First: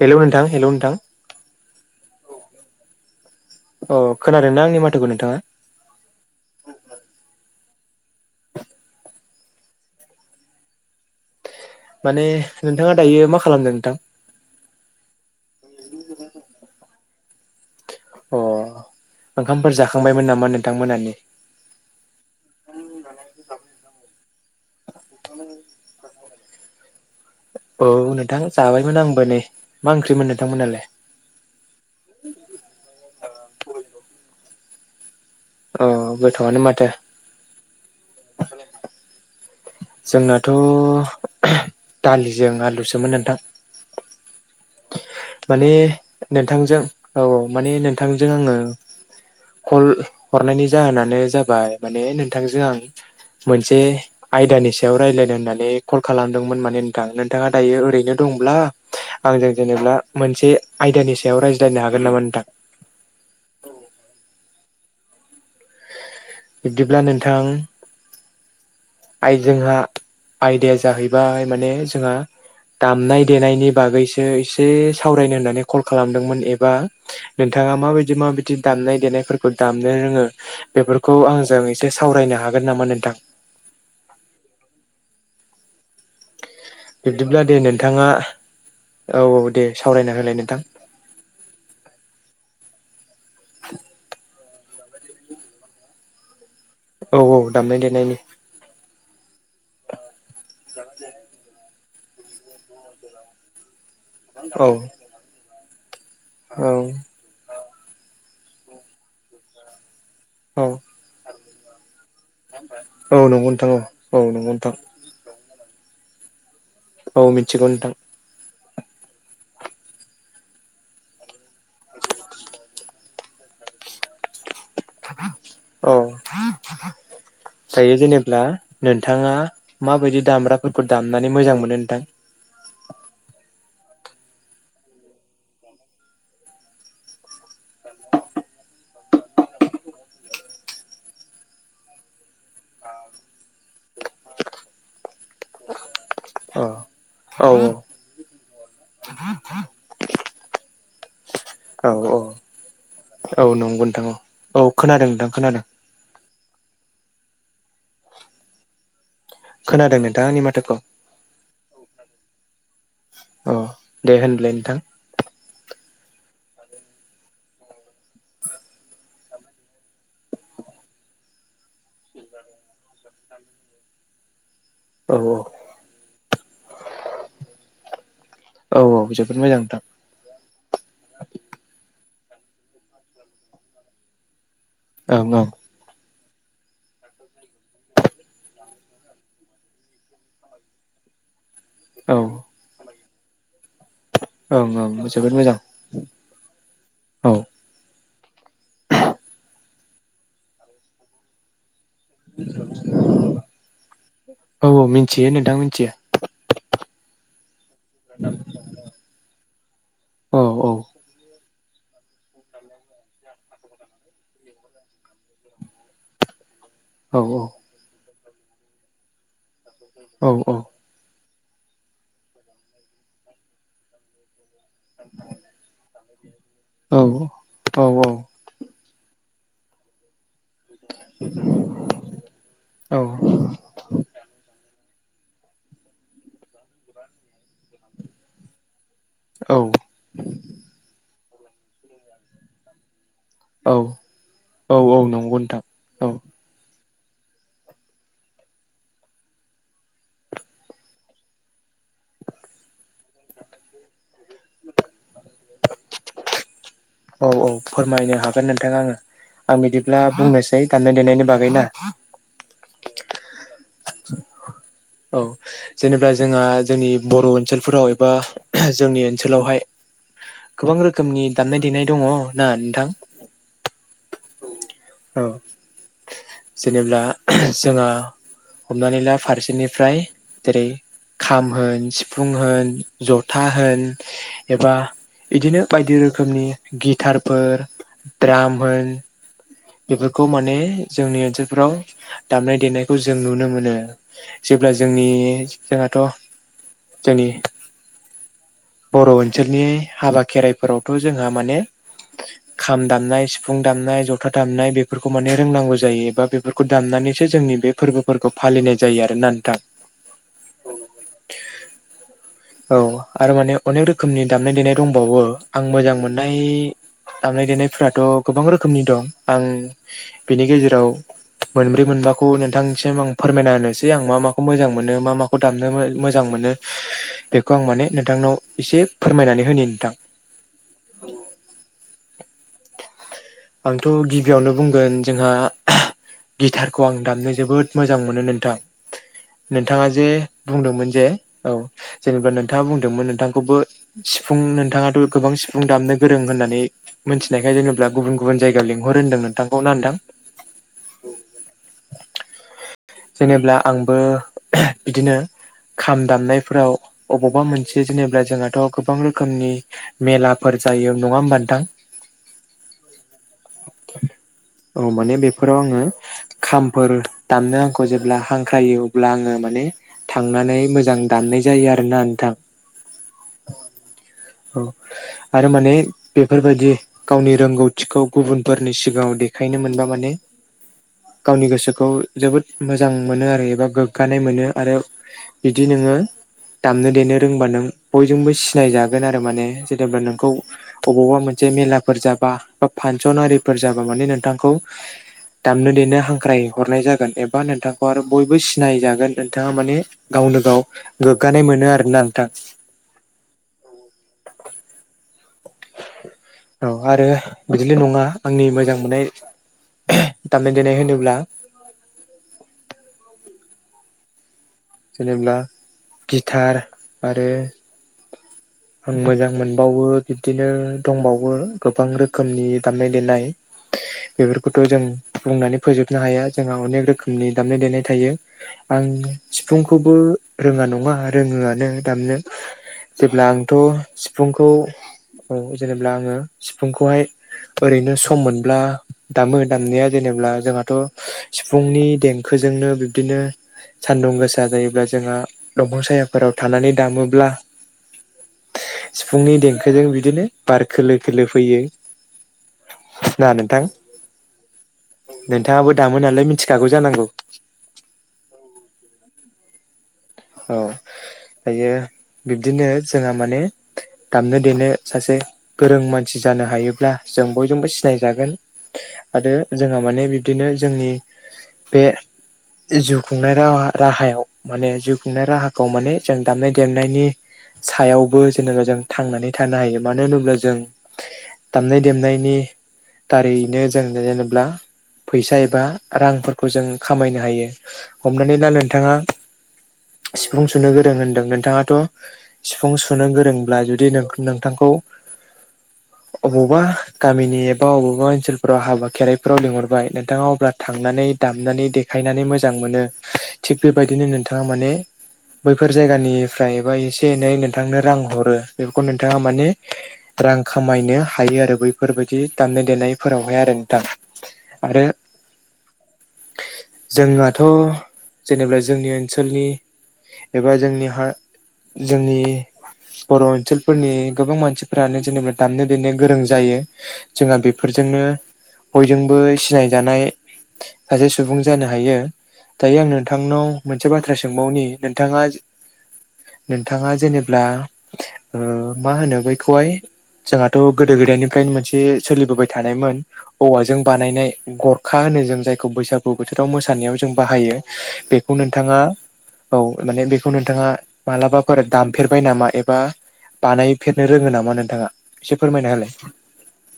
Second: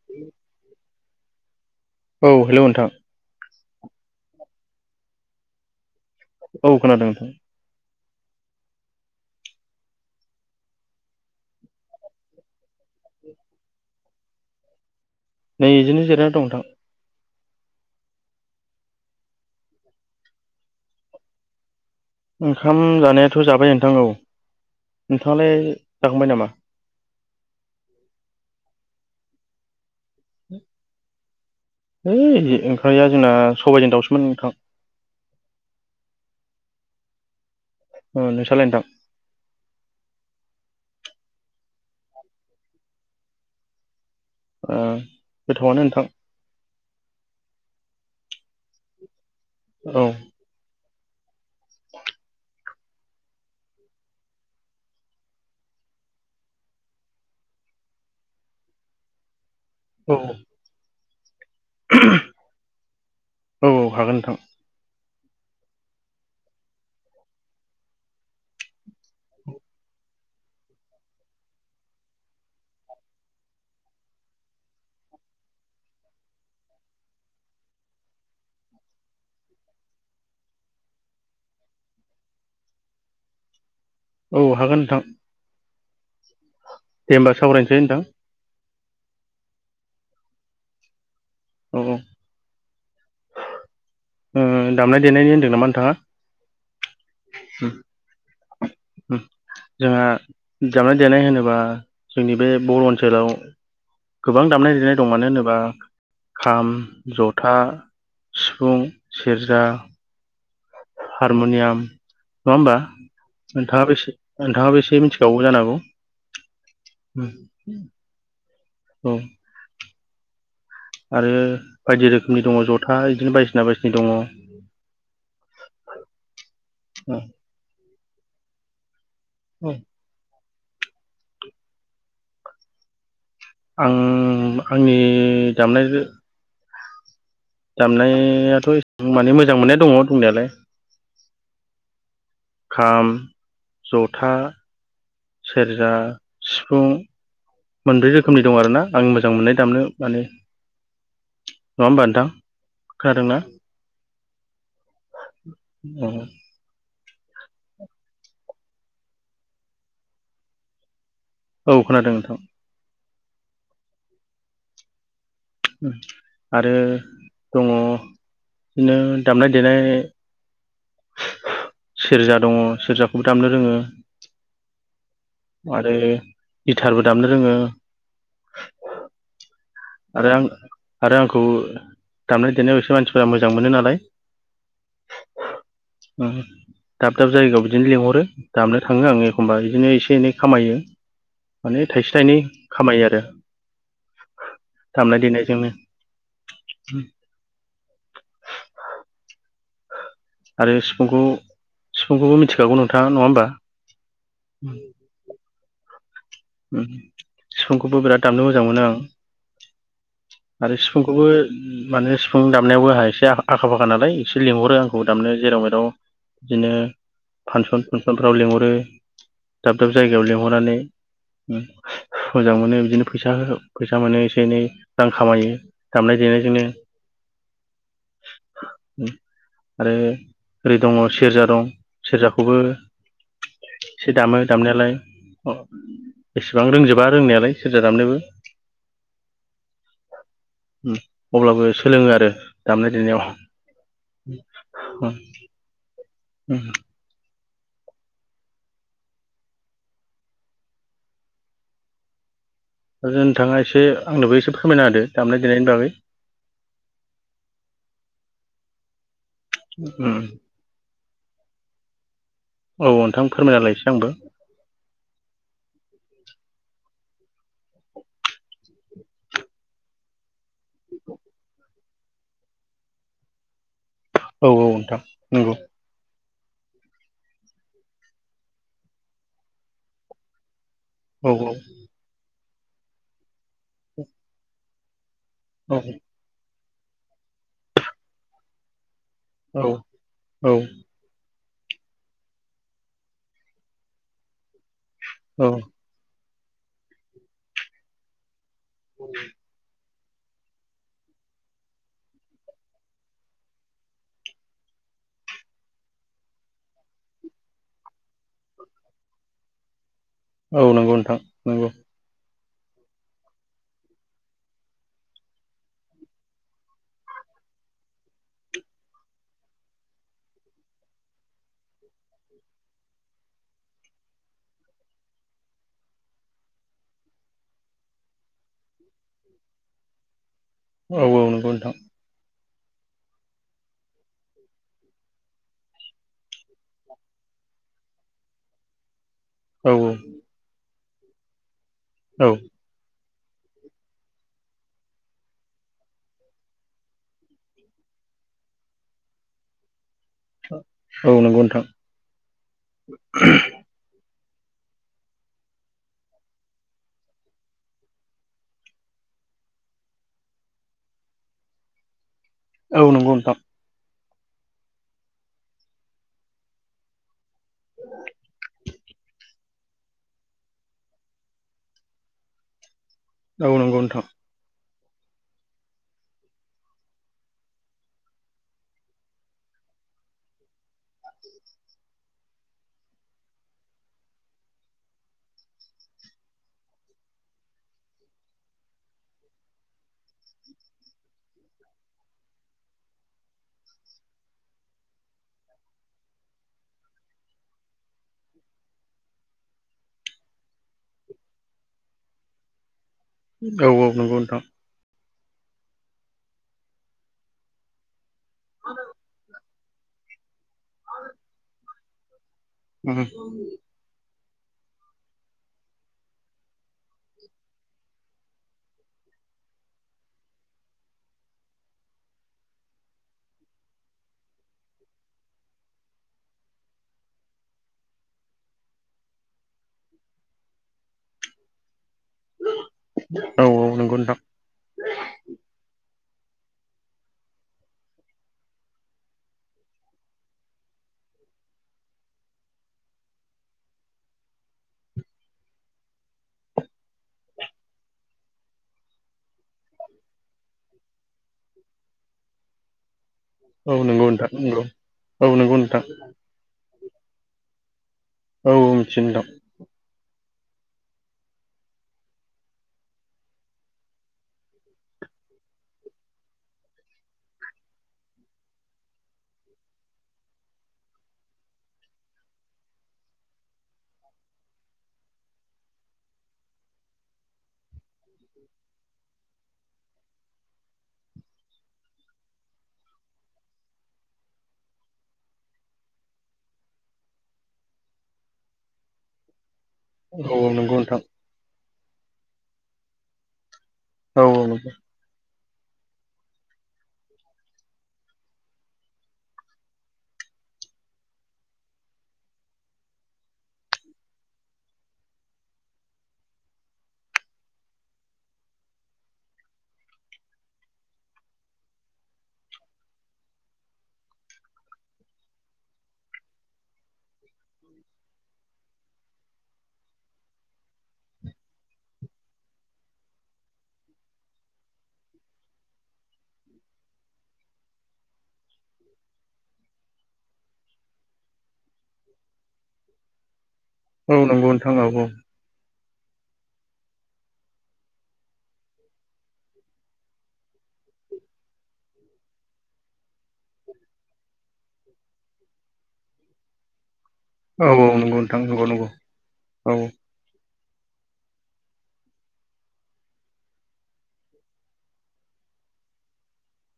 Hello नोंथां hello नोंथां औ हेलौ नोंथां औ खोनादोंना आंनि माथोखौ नोंथाङा औ खोनादों नोंथां माने नोंथाङा दायो मा खालामदों नोंथां नै बिजोंनो जिरना दं नोंथां अ ओंखामफोर जाखांबायमोन नामा नोंथांमोनानि ओंखाम जानायाथ' जाबाय नोंथां औ नोंथाङालाय जाखांबाय नामा? औ नोंथां जाबायमोन आंबो नै मा ओंख्रिमोन नोंथांमोनालाय है ओंख्रैया जोंना सबायजों दाउसोमोन नोंथां। अ गोथावआनो माथो। ओ नोंस्रालाय नोथां? जोंनाथ' दालिजों आलुसोमोन नोंथां। ओ माने गोथावआनो नोंथां नोंथांजों औ औ माने नों थांजों आङो कल औ हरनायनि जाहोना नो जाबाय माने नोंथांजों आं मोनसे आयदानि सायाव रायज्लायनो होननानै कल खालामदोंमोन माने नोंथां, नोंथाङा दायो ओरैनो दंब्ला आंजों जेनेबा औ मोनसे आयदानि सायाव राय औ औ हागोन नोंथां बिदिब्ला नोंथां आइ जोंहा आयदाया जाहैबाय माने जोंहा दामनाय-देनायनि बागैसो एसे सावरायनो होननानै खल खालामदोंमोन एबा नोंथा ङा माबायदि माबायदि दामनाय-देनायफोरखौ दामनो रोङो बेफोरखौ आंजों एसे सावरायनो हागोन गोन नामा नोंथां? औ हागोन नोंथां होमबा बिब्दिब्ला दे सावरायनोसै नोंथां नोंथाङा औ औ दे सावरायना होलाय नोंथां औ औ ओ दामनायदेनायनि होनदों नामा नोंथाङा? औ औ उम दामनाय देनायनि [unintelligible] उम जोंहा दामनाय-देनाय होनोबा जोंनि बे बर' ओनसोलाव गोबां औ दामनाय-देनाय दं मानो होनोबा खाम, औ जथा, सिफुं, सेरजा, औ हारम'नियाम नङा होमबा नंगौ नोंथां औ नोंथाङाबो एसे औ नंगौ नोंथां नोंथाङाबो एसे मिनथि खागौ जानांगौ औ मिनथिगौ नोंथां औ आरो बायदि रोखोमनि दङ' जथा इदिनो बायदिसिना बायदिसिनि दङ' औ उम दायो जेनेब्ला नोंथाङा माबायदि दाम [unintelligible] फोरखो दामनानै मोजां मोनो नोंथां? आं आंनि दामनाय जो दामनायाथ' एसेबां माने मोजां मोननाया दङ' दंनायालाय खाम, जथा, सेरजा, अ सिफुं औ मोनब्रै रोखोमनि दं आरोना आं मोजां मोननाय दामनो माने नङा औ होमबा औ नोंथां खोनादोंना औ नंगौ नोंथां औ औ खोनादों नोंथां खोनादों औ खोनादों नोंथां आंनि माथोखौ औ खोनादों नोंथां अ दे होनब्लाय नोंथां उम आरो दङ' इनो दामनाय-देनाय सेरजा दङ' सेरजाखौबो दामनो रोङो औ आरो गिथारबो दामनो रोङो औ औ जोबोद मोजां नोंथां आरो आं आरो आंखौ दामनाय-देनायावसो मानसिफोरा मोजां मोनो नालाय ओं ओं [unintelligible] दाब दाब जायगायाव बिदिनो लिंहरो दाबनो थाङो आङो एखमबा बिदिनो एसे एनै खामायो माने थाइसे औ थाइनै खामायो आरो ओं दामनाय जोबोद मोजां देनायजोंनो औ आरो सिफुंखौ सिफुंखौबो मिथिखागौ नोंथाङा नङा होमबा औ औ मिनथियो नोंथां मिनथियो उम सिफुंखौबो बिराद दामनो मोजां मोनो आं औ आरो सिफुंखौबो माने स सिफुं दामनायावबो आहा एसे आखा फाखा नालाय एसे लेंंहरो आंखौ दामनो जेराव मेराव इनो औ फांसन फुनसनफ्राव लिंहरो दाब दाब औ जायगायाव औ लिंहरनानै उम मोजां मोनो बिदिनो फैसा होहो फैसा मोनो एसे एनै रां खामायो दामनाय देनायजोंनो [unintelligible] औ औ आरो ओरै दङ' सेरजा दं सेरजाखौबो औ एसे दामो दामनायालाय। एसेबां रोंजोबा रोंनायालाय सोरजा दामनोबो। अब्लाबो सोलोङो आरो दामनाय देनायाव। औ औ अ। नंगौ नोंथां औ [unintelligible] आरो नोंथाङा एसे आंनोबो एसे फोरमायना होदो दामनाय देनायनि बागै। औ औ फोरमायनो हागोन नोंथाङा आङो आं बिदिब्ला बुंनोसै दामनाय देनायनि बागै ना? औ नोंथां फोरमायना होलेय इसे आंनोबो । औ जेनेबा। जोंहा जोंनि बर' ओनसोलफोराव एबा जोंनि ओनसोलावहाय। गोबां रोखोमनि दामनाय देनाय दङ' ना नोंथां। औ औ नोंथां औ नंगौ। जेनेब्ला जोंहा हमनानै ला फारसेनिफ्राय जेरै। औ खाम होन सिफुं होन जथा होन एबा इदिनो बायदि रोखोमनि गिटारफोर द्राम होन औ बेफोरखौ औ माने जोंनि ओनसोल फोराव दामनाय देनायखौ जों नुनो मोनो जेब्ला जोंनि औ जोंहाथ' जोंनि बर' ओनसोलनि हाबा खेराइफोरावथ' जोंहा माने खाम दामनाय सिफुं दामनाय ज था दामनाय बेफोरखौ माने रोंनांगौ जायो एबा बेफोरखौ दामनानैसो जोंनि बे फोरबोफोरखौ फालिनाय जायो आरो ना नोंथां औ नंगौ नोंथां नंगौ औ आरो माने अनेक रोखोमनि दामनाय देनाय दंबावो आं मोजां मोननाय। दामनाय देनायफथ' गोबां रोखोमनि दं आं बेनि गेजेराव मोनब्रै मोनबाखौ नोंथांसिम आं फोरमायना होनोसै आं मा माखौ मोजां मोनो मा माखौ दामनो मोजां मोनो । बेखौ आं माने नोंथांनाव इसे फोरमायनानै होनो नोंथां औ औ नंगौ नोंथां आंथ' गिबियावनो बुंगोन जोंहा गिटारखौ आं दामनो जोबोद मोजां मोनो नोंथां औ नोंथाङा जे बुंदोंमोन जे औ औ जेनेबा नोंथाङा बुंदोंमोन नोंथांखौबो सिफुं नोंथाङाथ' गोबां सिफुं दामनो गोरों होन्नानै मोनथिनायखाय जेनोबा गुबुन गुबुन जायगायाव लिंहरो होनदों नोंथांखौना नोंथां। औ नंगौ नोंथां जेनेब्ला आंबो बिदिनो खाम दामनायफोराव अबावबा मोनसे जेनेबा जोंहाथ' गोबां रोखोमनि मेलाफोर जायो नङा होमबथां औ नंगौ नोंथां। औ माने बेफोराव आङो खामफोर दामनो आंखौ जेब्ला हांख्रायो अब्ला आङो माने थांनानै मोजां दाननाय जायो आरोना नोंथां ओ नंगौ नोंथां औ आरो माने बेफोरबायाददि गावनि रोंगौथि खौ गुबुनफोरनि सिगाङाव देखायनो मोनबा माने गावनि गोसोखौ जोबोद मोजां मोनो आरो एबा गोग्गानाय मोनो आरो बिदिनो [unintelligible] दामनो देनो रोंबा नों बयजोंबो सिनायजागोन आरो माने जेनेबा नोंखौ अबावबा मोनसे जे मेलाफोर जाबा बा फांसन आरिफोर जाबा माने नोंथांखौ दामनो देनो हांख्राय हरनाय जागोन एबा नोंथांखौ आरो बयबो सिनाय जागोन नोंथाङा माने गाव गावनो गाव गोग्गानाय मोनो आरो ना नोंथां औ ओ नंगौ नोंथां औ आरो बिदिल' नङा आंनि मोजां मोननाय। दामनाय- देनाय होनोब्ला उम। जेनेब्ला गिटार आरो [unintelligible] आं मोजां मोनबावो बिबदिनो दंबावो गोबां रोखोमनि दामनाय -देनाय [unintelligible] बेफोरखौथ' जों बुंनानै फोजोबनो हाया जोंहा अनेक रोखोमनि दामनाय- देनाय थायो आं सिफुंखौबो रोङा नङा रोङोआनो दामनो जेब्ला औ आंथ' नंगौ नोंथां सिफुंखौ औ जेनेबा आङो। सिफुंखौहाय ओरैनो सम मोनब्ला दामो दामनाया जेनेब्ला जोंहाथ' सिफुंनि देंखो बेजोंनो बिबदिनो सान्दुं गोसा जायोब्ला जोंहा दंफां सायाफोराव थानानै दामोब्ला सिफुंनि देंखोजों बिदिनो बार खोलो -खोलो फैयो। ना नोंथां? औ नंगौ नोंथां नंगौ औ नंगौ नोंथाङाबो नोंथां दामो नालाय मिथिखागौ जानांगौ। औ मिथियो नोंथां। औ दायो बिब्दिनो जोंहा माने दामनो देनो सासे गोरों मानसि जानो हायोब्ला जों बयजोंबो सिनायजागोन। आरो जोंहा माने बिब्दिनो जोंनि बे जिउ खुंनाय रा- राहायाव माने जिउ खुंनाय राहाखौ माने जों दामनाय- देनायनि सायावबो जेनेबा जों थांनानै थानो हायो। मानो होनोब्ला जों दामनाय -देनायनि दारैनो जों जेनोब्ला फैसा एबा रांफोरखौ जों खामायनो हायो ।हमनानै लाा नोंथाङा औ सिफुं औ सुनो नंगौ गोरों नोंथां होनदों नोंथाङाथ' सिफुं सुनो गोरोंब्ला जुदि दि औ नंगौ नोंथांखौ [unintelligible] अबावबा गामिनि एबा बबावबा ओनसोलफोराव हाबा खेरायफोराव लिंहरबाय नोंथाङा अब्ला थांनानै दामनानै देखायनानै मोजां मोनो थिग बेबायदिनो नोंथाङा माने बैफोर जायगानिफ्राय एसे एनै नोंथांनो रां हरो बेफोरखौ नोंथाङा माने रां खामायनो हायो आरो बैफोरबायदि दामनाय- देनायफोरावहाय आरो नोंथां आरो [unintelligible] जोंहाथ' जेनेबा जोंनि ओन ओनसोलनि एबा जोंनि हा जोंनि बर' ओनसोलफोरनि गोबां मानसिफोरानो जेनेबा दामनाय देनो गोरों जायो जोंहा बे फोरजोंनो बयजोंबो सिनाय जानाय सासे सुबुं जानो हायो दायो आं नोंथांनाव मोनसे औ बाथ्रा नंगौ सोंबावनि नोंथां औ नोंथाङा नोंथाङा जेनेब्ला ओ मा होनो बैखौहाय जोंहाथ' गोदो -गोदायनिफ्रायनो मोनसे सोलिबोबाय थानायमोन औवाजों बानायनाय गरखा जों जायखौ बैसागु बोथोराव मोसानायाव जों बाहायो औ नंगौ बेखौ नोंथां नंगौ नोंथाङा नंगौ औ माने बेखौ नों नोंथाङा मालाबाफोर दामफेरबाय नामा एबा बानायफेरनो रोङो नामा नोंथाङा एसे फोरमायना होलाय।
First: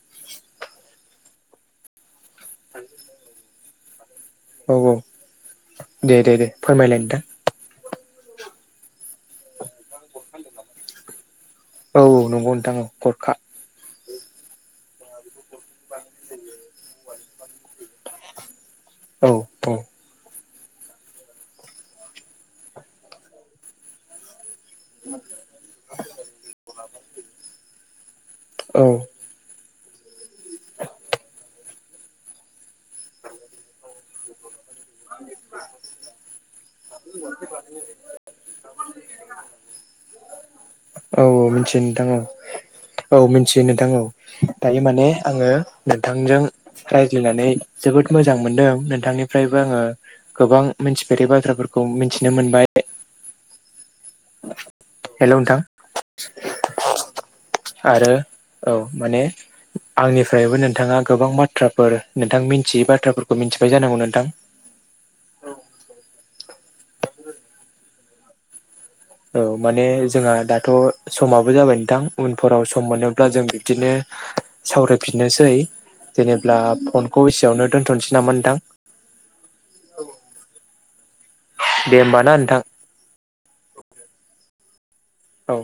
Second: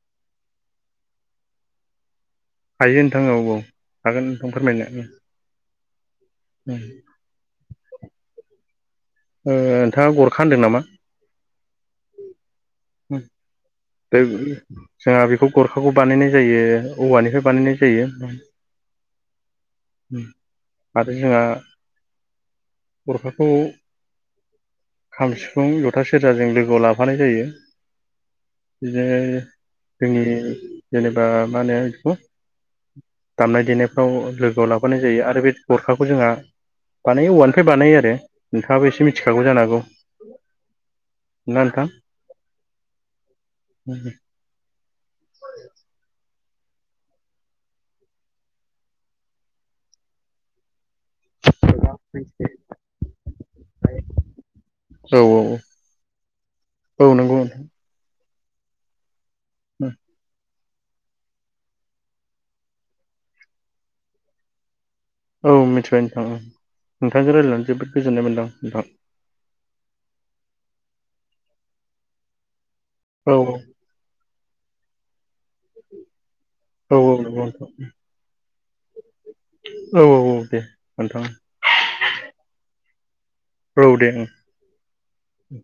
[unintelligible] हायो नोंथां औ औ। हागोन नोंथां औ फोरमायनो औ उम दे दे दे उम फोरमायलाय नोंथां। नोंथाङा गरखा होनदों नामा? औ नंगौ नोंथां औ उम गरखा जोंहा बेखौ गरखाखौ बानायनाय जायो औवानिफ्राय बानायनाय जायो। औ - औ। आरो जोंहा गरखाखौ खाम, सिफुं, जथा सेरजाजों लोगोआव लाफानाय जायो। औ जे जोंनि जेनेबा मा होनो बेखौ दामनाय देनायफ्राव लोगोआव लाफ हरनाय जायो आरो बे गरखाखौ जोंहा बानायो औवानिफ्राय बानायो आरो नोंथाङाबो एसे मिथिखागौ जानो हागौ। औ - औ मिथियो नोंथां औ -औ मिथियो नोंथां औ। दायो माने आङो नोंथांजों रायज्लायनानै जोबोद मोजां मोनदों नोंथांनिफ्रायबो आङो गोबां मिथि जेरै बाथ्राफोरखौ मिथिनो मोनबाय औ हेल' नोंथां। औ औ नंगौ आरो औ माने नोंथां आंनिफ्रायबो नो नोंथाङा गोबां बाथ्राफोर नोंथां मिथियै बाथ्राफोरखौ मिथिबाय जानांगौ नोंथां। औ मिथिबाय नोंथांं नोंथांजों रायजलायनानै जोबोद गोजोननाय मोनदां औ। औ माने जोंहा दाथ' समाबो जाबाय नोंथां उनफोराव सम सम मोनोब्ला औ जों बिदिनो सावरायफिननोसै। जेनेबब्ला औ औ फनखौ नंगौ एसेयावनो नोंथां दोन्थ'सै नामा नोंथां औ। दे होमबा ना नोंथां। औ दे। औ